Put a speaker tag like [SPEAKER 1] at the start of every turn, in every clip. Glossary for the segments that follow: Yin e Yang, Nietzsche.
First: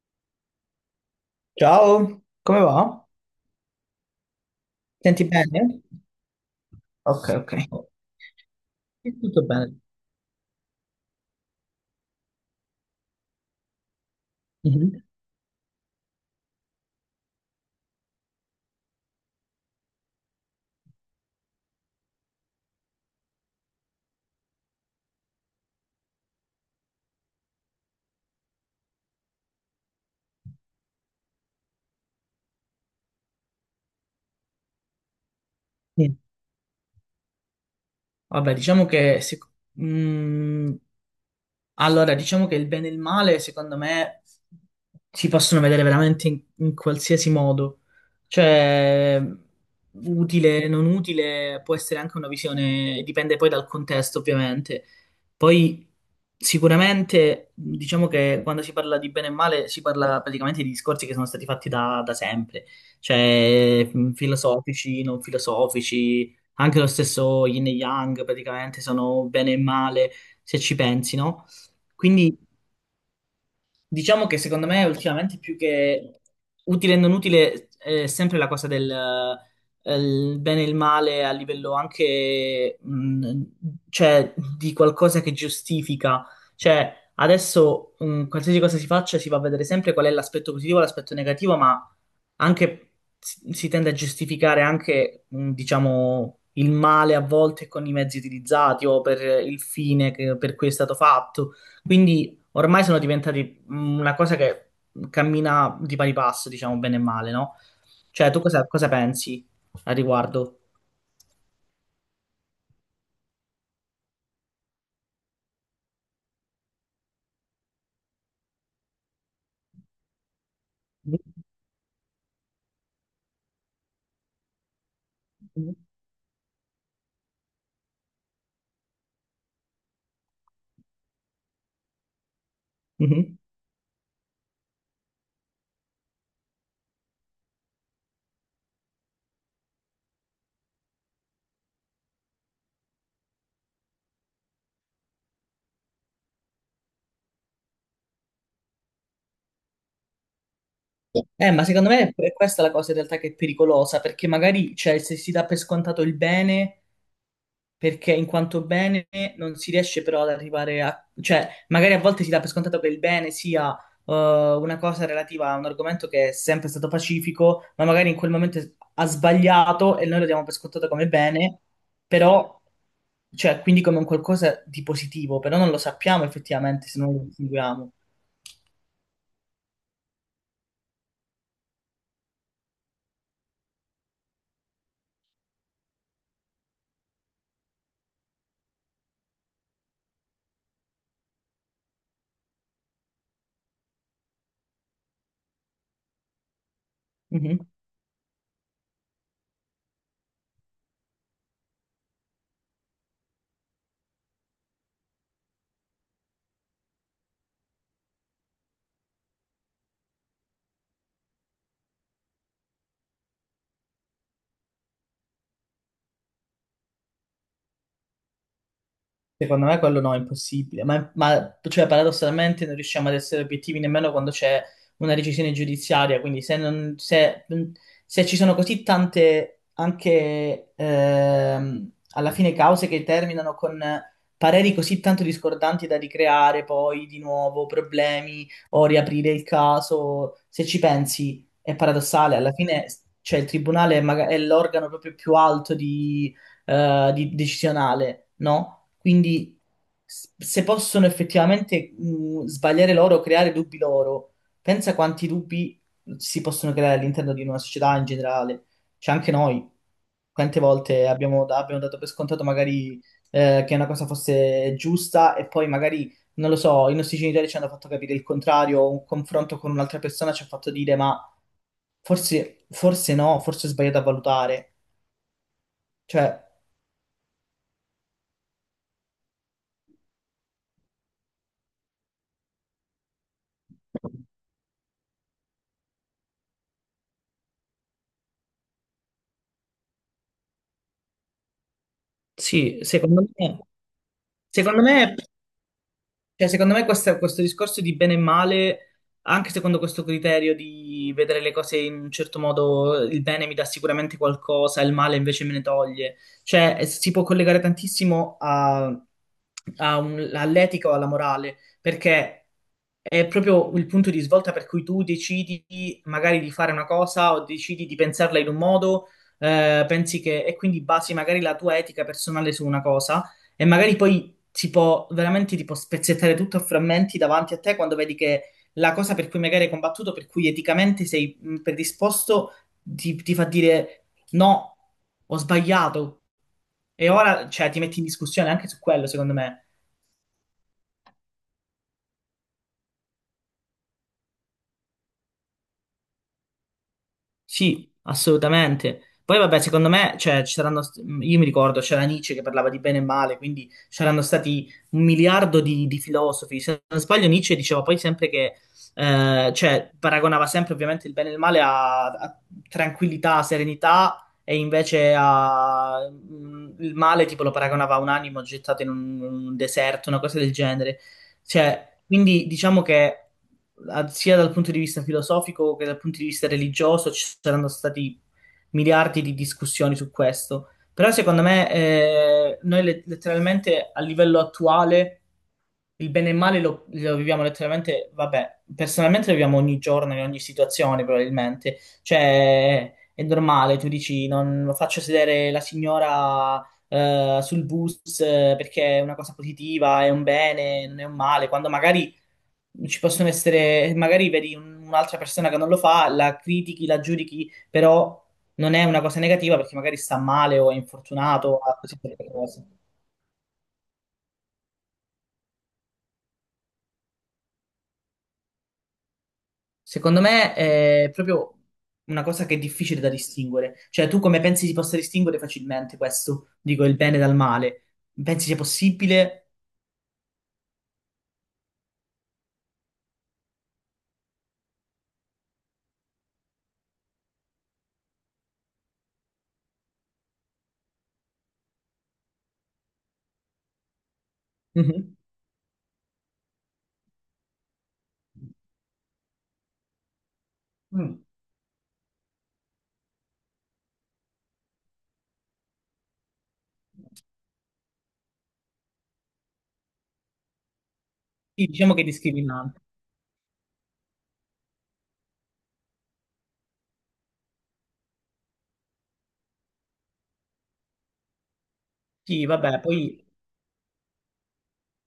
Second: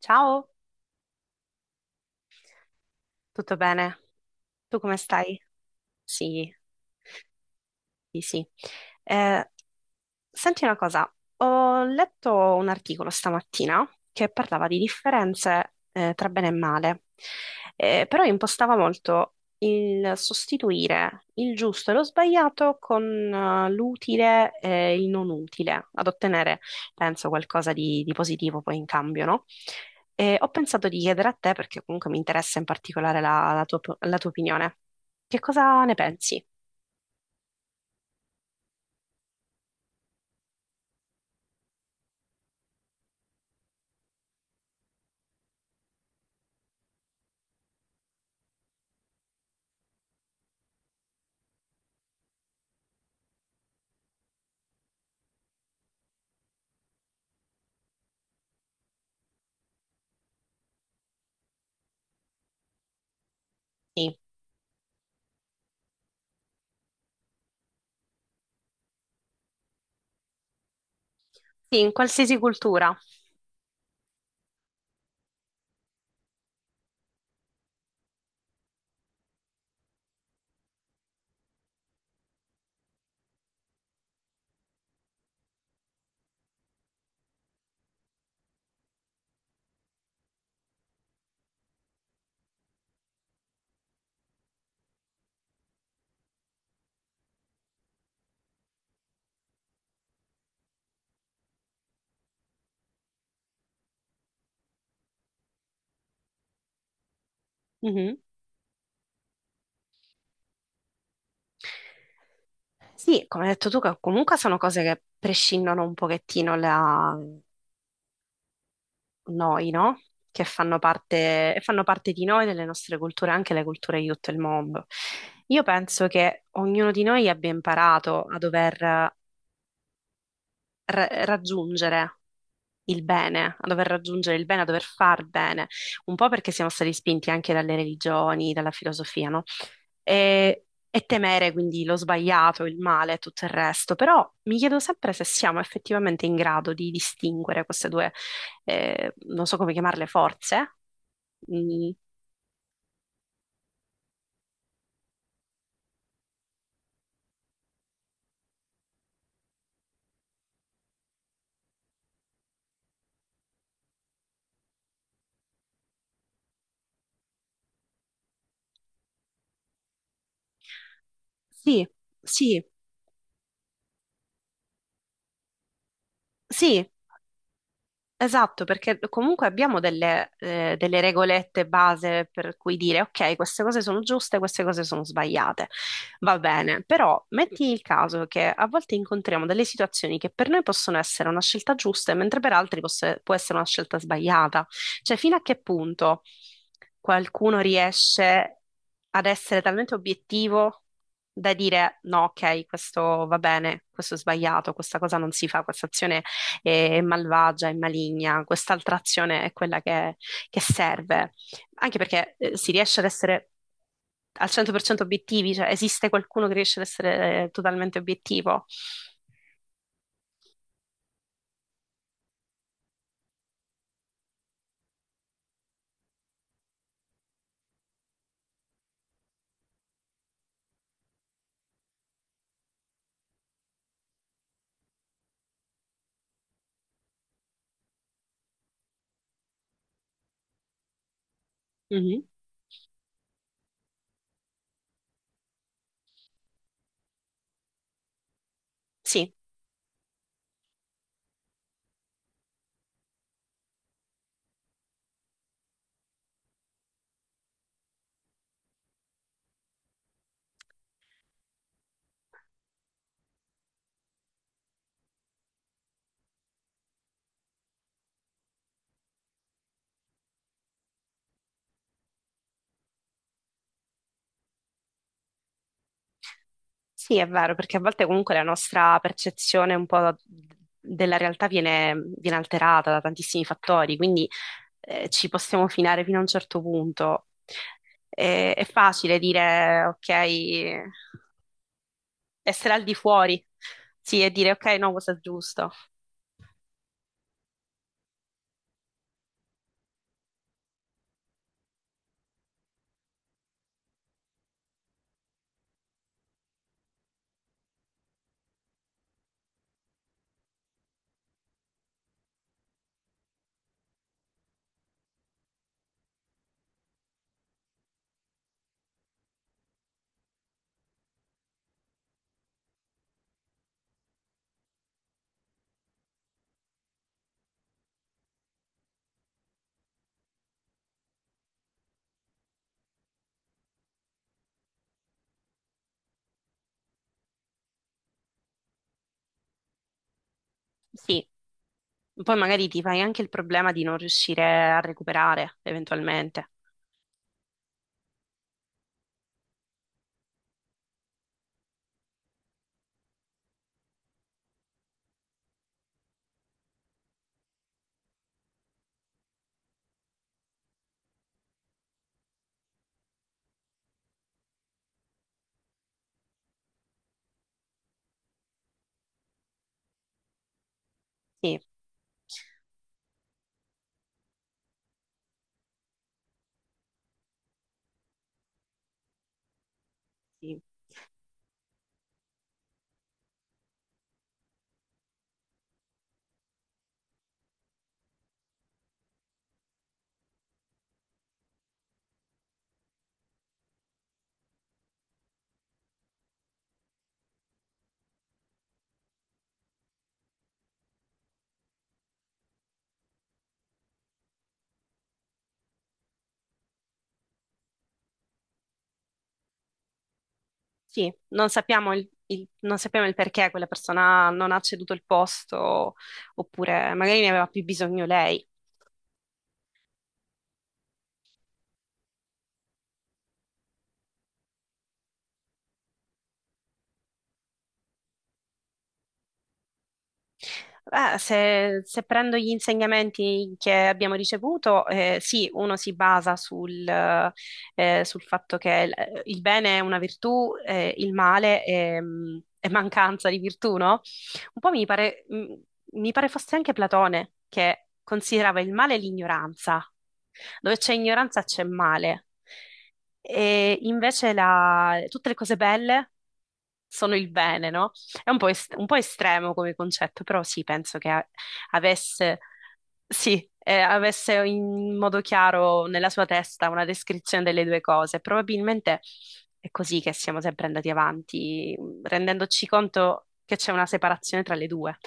[SPEAKER 1] Ciao,
[SPEAKER 2] Ciao, come va?
[SPEAKER 1] tutto bene? Tu come
[SPEAKER 2] Senti
[SPEAKER 1] stai?
[SPEAKER 2] bene?
[SPEAKER 1] Sì,
[SPEAKER 2] Ok, ok.
[SPEAKER 1] sì, sì.
[SPEAKER 2] Sì. Tutto
[SPEAKER 1] Eh,
[SPEAKER 2] bene.
[SPEAKER 1] senti una cosa, ho letto un articolo stamattina che parlava di
[SPEAKER 2] Mhm.
[SPEAKER 1] differenze tra bene e male. Però impostava molto il sostituire il giusto e lo sbagliato con l'utile e il non utile, ad ottenere, penso, qualcosa di positivo poi in cambio, no? E ho pensato di chiedere a te, perché comunque mi interessa in particolare la tua opinione, che cosa ne
[SPEAKER 2] Sì.
[SPEAKER 1] pensi?
[SPEAKER 2] Vabbè, diciamo che mm, allora, diciamo che il bene e il male, secondo me, si possono vedere veramente in qualsiasi modo. Cioè, utile, non utile, può essere anche una visione, dipende poi dal contesto, ovviamente. Poi, sicuramente, diciamo che quando si parla di bene e male, si parla praticamente di discorsi che sono stati fatti da sempre. Cioè,
[SPEAKER 1] Sì.
[SPEAKER 2] filosofici, non filosofici, anche lo stesso Yin e Yang, praticamente, sono bene e male, se ci pensi, no?
[SPEAKER 1] Sì, in
[SPEAKER 2] Quindi
[SPEAKER 1] qualsiasi cultura.
[SPEAKER 2] diciamo che secondo me ultimamente più che utile e non utile è sempre la cosa del il bene e il male a livello anche cioè, di qualcosa che giustifica. Cioè adesso qualsiasi cosa si faccia si va a vedere sempre qual è l'aspetto positivo e l'aspetto negativo, ma anche si tende a giustificare anche, diciamo, il male a volte con i mezzi utilizzati o per per cui è stato fatto. Quindi ormai sono diventati una cosa che cammina di pari passo, diciamo, bene e male, no?
[SPEAKER 1] Mhm.
[SPEAKER 2] Cioè, cosa pensi al riguardo?
[SPEAKER 1] Sì, come hai detto tu, che comunque sono cose che prescindono un pochettino da noi, no? Che fanno parte, e fanno parte di noi, delle nostre culture, anche le culture di tutto il mondo. Io penso che ognuno di noi abbia imparato a dover raggiungere il
[SPEAKER 2] Mhm.
[SPEAKER 1] bene, a dover raggiungere il bene, a dover far bene, un po' perché siamo stati spinti anche dalle religioni, dalla filosofia, no? E temere quindi lo sbagliato, il male e tutto il resto. Però mi chiedo sempre se siamo effettivamente in grado di distinguere queste due, non so come chiamarle, forze.
[SPEAKER 2] Ma secondo
[SPEAKER 1] Mm,
[SPEAKER 2] me è questa la cosa in realtà che è pericolosa, perché magari, cioè, se si dà per scontato il bene perché in quanto bene non si riesce però ad arrivare a... cioè magari a volte si dà per scontato che il bene sia eh, una cosa relativa a un argomento che è sempre stato pacifico, ma magari in quel momento ha sbagliato e noi lo diamo per scontato come bene,
[SPEAKER 1] sì,
[SPEAKER 2] però,
[SPEAKER 1] sì,
[SPEAKER 2] cioè, quindi come un qualcosa di positivo, però non lo sappiamo effettivamente
[SPEAKER 1] sì.
[SPEAKER 2] se non lo distinguiamo.
[SPEAKER 1] Esatto, perché comunque abbiamo delle regolette base per cui dire, ok, queste cose sono giuste, queste cose sono sbagliate. Va bene, però metti il caso che a volte incontriamo delle situazioni che per noi possono essere una scelta giusta, mentre per altri può essere una scelta sbagliata. Cioè, fino a che punto qualcuno riesce ad essere talmente obiettivo da dire, no, ok, questo va bene, questo è sbagliato, questa cosa non si fa, questa azione e malvagia e maligna. Quest'altra azione è quella che serve, anche perché si riesce ad essere al 100% obiettivi, cioè esiste qualcuno che riesce ad essere totalmente obiettivo?
[SPEAKER 2] Secondo me quello no, è impossibile, ma, cioè, paradossalmente non riusciamo ad essere obiettivi nemmeno quando c'è una decisione giudiziaria, quindi se, non- se- se ci sono così tante anche alla fine cause che terminano con pareri così tanto discordanti da ricreare poi di nuovo problemi o riaprire il caso, se ci pensi è
[SPEAKER 1] Mhm.
[SPEAKER 2] paradossale, alla fine cioè, il tribunale è è l'organo proprio più alto decisionale, no?
[SPEAKER 1] Sì,
[SPEAKER 2] Quindi se possono effettivamente sbagliare loro, creare dubbi loro, pensa quanti dubbi si possono creare all'interno di una società in generale. Cioè anche noi, quante volte abbiamo, abbiamo dato per scontato magari che una cosa fosse giusta e poi magari, non lo so, i nostri genitori ci hanno fatto capire il contrario, o un confronto con un'altra persona ci ha fatto dire ma forse no, forse ho sbagliato a valutare. Cioè,
[SPEAKER 1] sì, è vero, perché a volte comunque la nostra percezione un po' della realtà viene alterata da tantissimi fattori, quindi ci possiamo finare fino a un certo punto. È facile dire, ok, essere
[SPEAKER 2] sì,
[SPEAKER 1] al di
[SPEAKER 2] secondo
[SPEAKER 1] fuori,
[SPEAKER 2] me,
[SPEAKER 1] sì, e dire ok,
[SPEAKER 2] secondo
[SPEAKER 1] no, cosa
[SPEAKER 2] me
[SPEAKER 1] è giusto.
[SPEAKER 2] cioè, secondo me questo discorso di bene e male, anche secondo questo criterio di vedere le cose in un certo modo, il bene mi dà sicuramente qualcosa, il male invece me ne toglie. Cioè, si può collegare tantissimo all'etica o alla morale, perché è proprio il punto di svolta per cui tu decidi magari di fare una cosa o decidi di pensarla in un modo, pensi che, e quindi basi magari la tua etica personale su una cosa. E magari poi si può veramente tipo spezzettare tutto a frammenti davanti a te quando vedi che la cosa per cui magari hai combattuto, per cui eticamente sei predisposto, ti fa dire no, ho sbagliato. E ora, cioè, ti metti in discussione anche su quello, secondo me.
[SPEAKER 1] Sì, poi magari ti fai anche il problema di non riuscire a recuperare eventualmente.
[SPEAKER 2] Sì, assolutamente. Poi vabbè, secondo me, cioè, io mi ricordo, c'era Nietzsche che parlava di bene e male, quindi c'erano stati un miliardo di filosofi. Se non sbaglio, Nietzsche diceva poi sempre che, cioè, paragonava sempre ovviamente il bene e il male a tranquillità, serenità, e invece a, il male tipo lo paragonava a un animo gettato in un deserto, una cosa del genere.
[SPEAKER 1] Sì,
[SPEAKER 2] Cioè, quindi diciamo che sia dal punto di vista filosofico che dal punto di vista religioso ci saranno stati miliardi di discussioni su
[SPEAKER 1] sì,
[SPEAKER 2] questo. Però secondo me letteralmente a livello attuale il bene e il male lo viviamo letteralmente, vabbè, personalmente lo viviamo ogni giorno, in ogni situazione probabilmente. Cioè, è normale, tu dici, non faccio sedere la signora sul bus perché è una cosa positiva, è un bene, non è un male, quando magari ci possono essere, magari vedi un'altra persona che non lo fa, la critichi, la giudichi, però non è una cosa negativa perché magari sta male o è
[SPEAKER 1] sì. Non
[SPEAKER 2] infortunato, o ha
[SPEAKER 1] sappiamo
[SPEAKER 2] così tante cose.
[SPEAKER 1] non sappiamo il perché quella persona non ha ceduto il posto oppure magari ne aveva più bisogno lei.
[SPEAKER 2] Secondo me è proprio una cosa che è difficile da distinguere. Cioè, tu come pensi si possa distinguere facilmente questo? Dico il bene dal male. Pensi sia possibile?
[SPEAKER 1] Beh, se prendo gli insegnamenti che abbiamo ricevuto, sì, uno si basa sul, sul fatto che il bene è una virtù, il male è mancanza di virtù, no? Un po' mi
[SPEAKER 2] Mhm.
[SPEAKER 1] pare, mm, mi pare fosse anche Platone che considerava il male l'ignoranza, dove c'è
[SPEAKER 2] Mm.
[SPEAKER 1] ignoranza c'è male. E invece tutte le cose belle sono il bene, no? È un po', un po' estremo come concetto, però sì, penso
[SPEAKER 2] Sì, diciamo che è
[SPEAKER 1] avesse,
[SPEAKER 2] discriminante.
[SPEAKER 1] sì, avesse in modo chiaro nella sua testa una descrizione delle due cose. Probabilmente è così che siamo sempre andati avanti,
[SPEAKER 2] Sì,
[SPEAKER 1] rendendoci
[SPEAKER 2] vabbè, poi
[SPEAKER 1] conto che c'è una separazione tra le due.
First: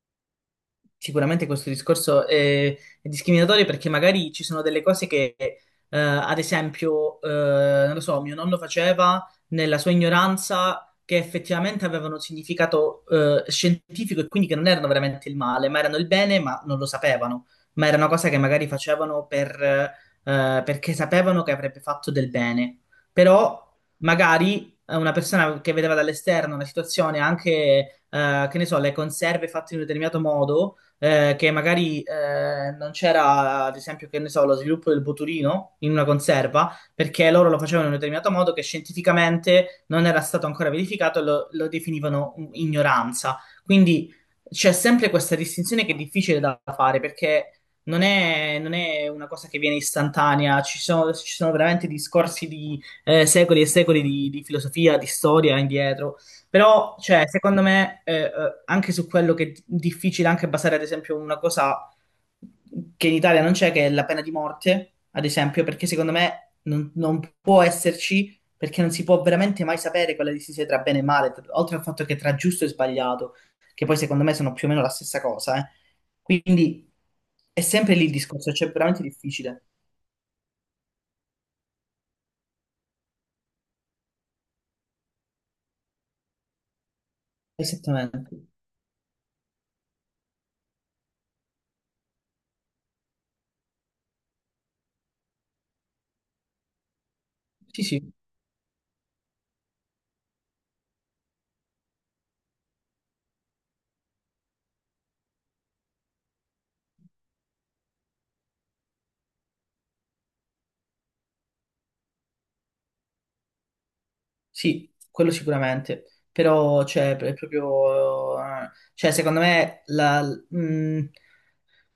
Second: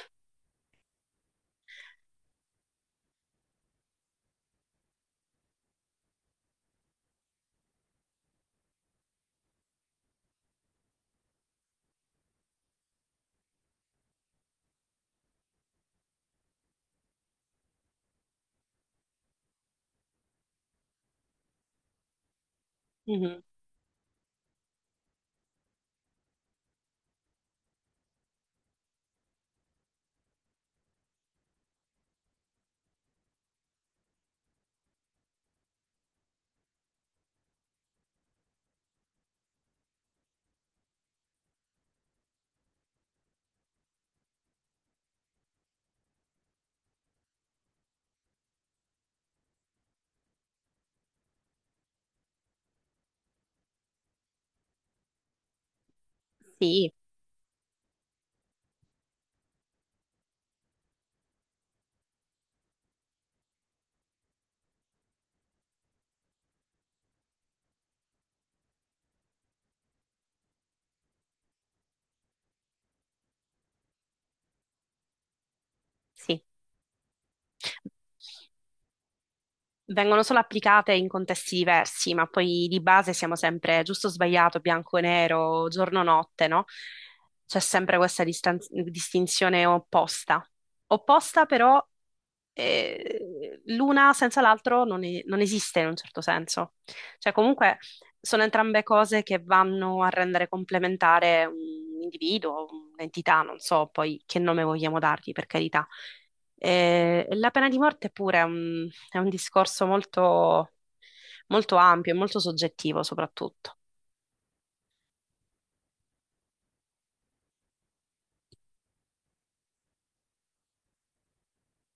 [SPEAKER 2] sicuramente questo discorso è discriminatorio perché magari ci sono delle cose che, ad esempio, non lo so, mio nonno faceva nella sua ignoranza che effettivamente avevano un significato, scientifico e quindi che non erano veramente il male, ma erano il bene, ma non lo sapevano. Ma era una cosa che magari facevano per, perché sapevano che avrebbe fatto del bene.
[SPEAKER 1] Mhm.
[SPEAKER 2] Però magari una persona che vedeva dall'esterno una situazione, anche, che ne so, le conserve fatte in un determinato modo che magari non c'era, ad esempio, che ne so, lo sviluppo del botulino in una conserva, perché loro lo facevano in un determinato modo che scientificamente non era stato ancora verificato e lo definivano ignoranza. Quindi c'è sempre questa distinzione che è difficile da fare perché non è una cosa che viene istantanea, ci sono veramente discorsi di secoli e secoli di filosofia, di storia indietro.
[SPEAKER 1] Sì,
[SPEAKER 2] Però, cioè, secondo me, anche su quello che è difficile anche basare, ad esempio, una cosa che in Italia non c'è, che è la pena di morte, ad esempio, perché secondo me non può esserci, perché non si può veramente mai sapere quella distinzione tra bene e male, oltre al fatto che tra giusto e sbagliato, che poi secondo me sono più o meno la stessa cosa, eh.
[SPEAKER 1] sì.
[SPEAKER 2] Quindi è sempre lì il discorso, cioè è veramente difficile.
[SPEAKER 1] Vengono solo applicate in contesti diversi, ma poi di base siamo sempre giusto o sbagliato, bianco e nero, giorno o notte, no? C'è sempre questa
[SPEAKER 2] Esattamente.
[SPEAKER 1] distinzione opposta. Opposta però l'una senza l'altro non esiste in un certo senso. Cioè, comunque
[SPEAKER 2] Sì, sì.
[SPEAKER 1] sono entrambe cose che vanno a rendere complementare un individuo, un'entità, non so poi che nome vogliamo dargli, per carità. La pena di morte pure è un discorso molto, molto ampio e molto soggettivo, soprattutto.
[SPEAKER 2] Sì, quello sicuramente, però cioè, è proprio, cioè, mh,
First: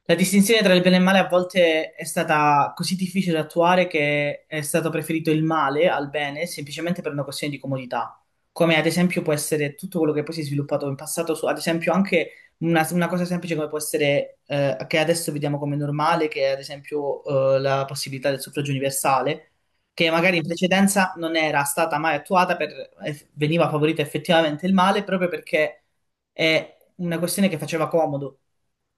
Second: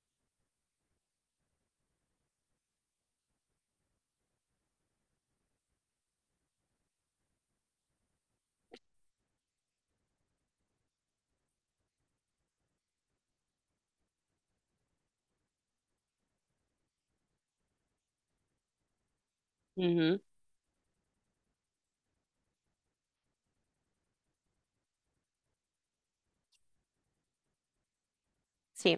[SPEAKER 2] la distinzione tra il bene e il male a volte è stata così difficile da attuare che è stato preferito il male al bene semplicemente per una questione di comodità, come ad esempio può essere tutto quello che poi si è sviluppato in passato, su, ad esempio anche una cosa semplice come può essere, che adesso vediamo come normale, che è ad esempio, la possibilità del suffragio universale, che magari in precedenza non era stata mai attuata, per, veniva favorito effettivamente il male proprio perché è una questione che faceva comodo.
[SPEAKER 1] Sì,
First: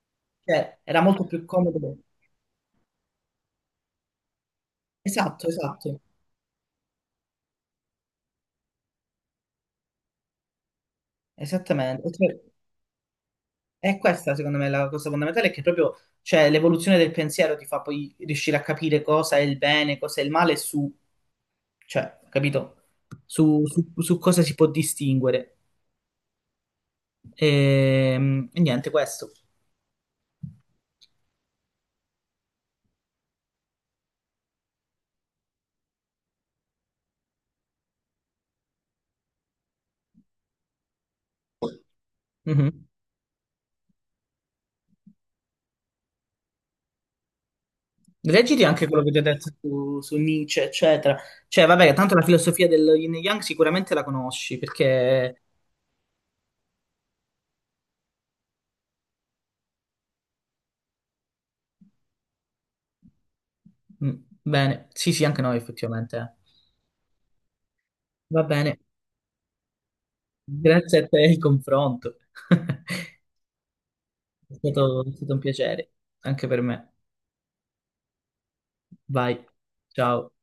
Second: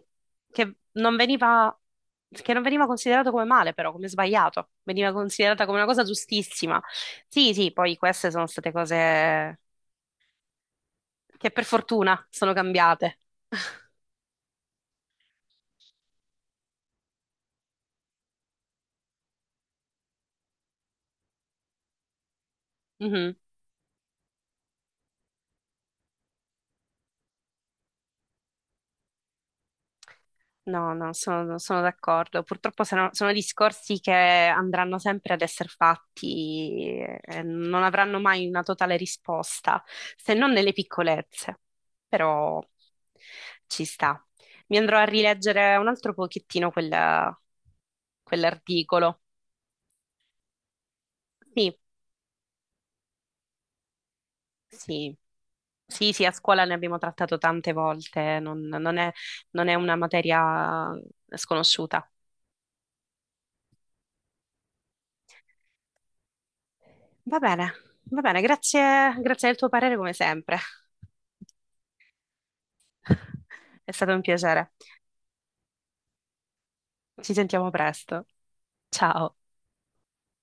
[SPEAKER 1] che
[SPEAKER 2] Cioè, era
[SPEAKER 1] non
[SPEAKER 2] molto più
[SPEAKER 1] veniva,
[SPEAKER 2] comodo.
[SPEAKER 1] che non veniva considerato come male, però, come sbagliato, veniva
[SPEAKER 2] Esatto,
[SPEAKER 1] considerata come una
[SPEAKER 2] esatto,
[SPEAKER 1] cosa giustissima. Sì, sì, poi queste sono state cose che per
[SPEAKER 2] esattamente.
[SPEAKER 1] fortuna
[SPEAKER 2] Cioè,
[SPEAKER 1] sono cambiate.
[SPEAKER 2] è questa, secondo me, la cosa fondamentale, è che proprio, cioè, l'evoluzione del pensiero ti fa poi riuscire a capire cosa è il bene, cosa è il male, su, cioè, capito?
[SPEAKER 1] Mhm.
[SPEAKER 2] Su cosa si può distinguere. E, niente, questo.
[SPEAKER 1] No, no, sono, sono d'accordo. Purtroppo sono, sono discorsi che andranno sempre ad essere fatti e non avranno mai una totale risposta, se non nelle piccolezze. Però
[SPEAKER 2] Mhm.
[SPEAKER 1] ci sta. Mi andrò a rileggere un altro pochettino
[SPEAKER 2] Leggiti anche quello che ti
[SPEAKER 1] quell'articolo.
[SPEAKER 2] ho detto su Nietzsche, eccetera. Cioè,
[SPEAKER 1] Sì,
[SPEAKER 2] vabbè, tanto la filosofia del Yin e Yang sicuramente la conosci,
[SPEAKER 1] sì,
[SPEAKER 2] perché...
[SPEAKER 1] sì, sì, a scuola ne abbiamo trattato tante volte, non è non è una materia sconosciuta.
[SPEAKER 2] mm, bene, sì, sì, anche noi, effettivamente. Eh.
[SPEAKER 1] Va bene, va bene,
[SPEAKER 2] Va bene.
[SPEAKER 1] grazie, grazie del tuo parere come sempre.
[SPEAKER 2] Grazie a te il confronto.
[SPEAKER 1] È stato un piacere.
[SPEAKER 2] È stato un piacere, anche per me.
[SPEAKER 1] Ci sentiamo presto. Ciao.
[SPEAKER 2] Vai, ciao.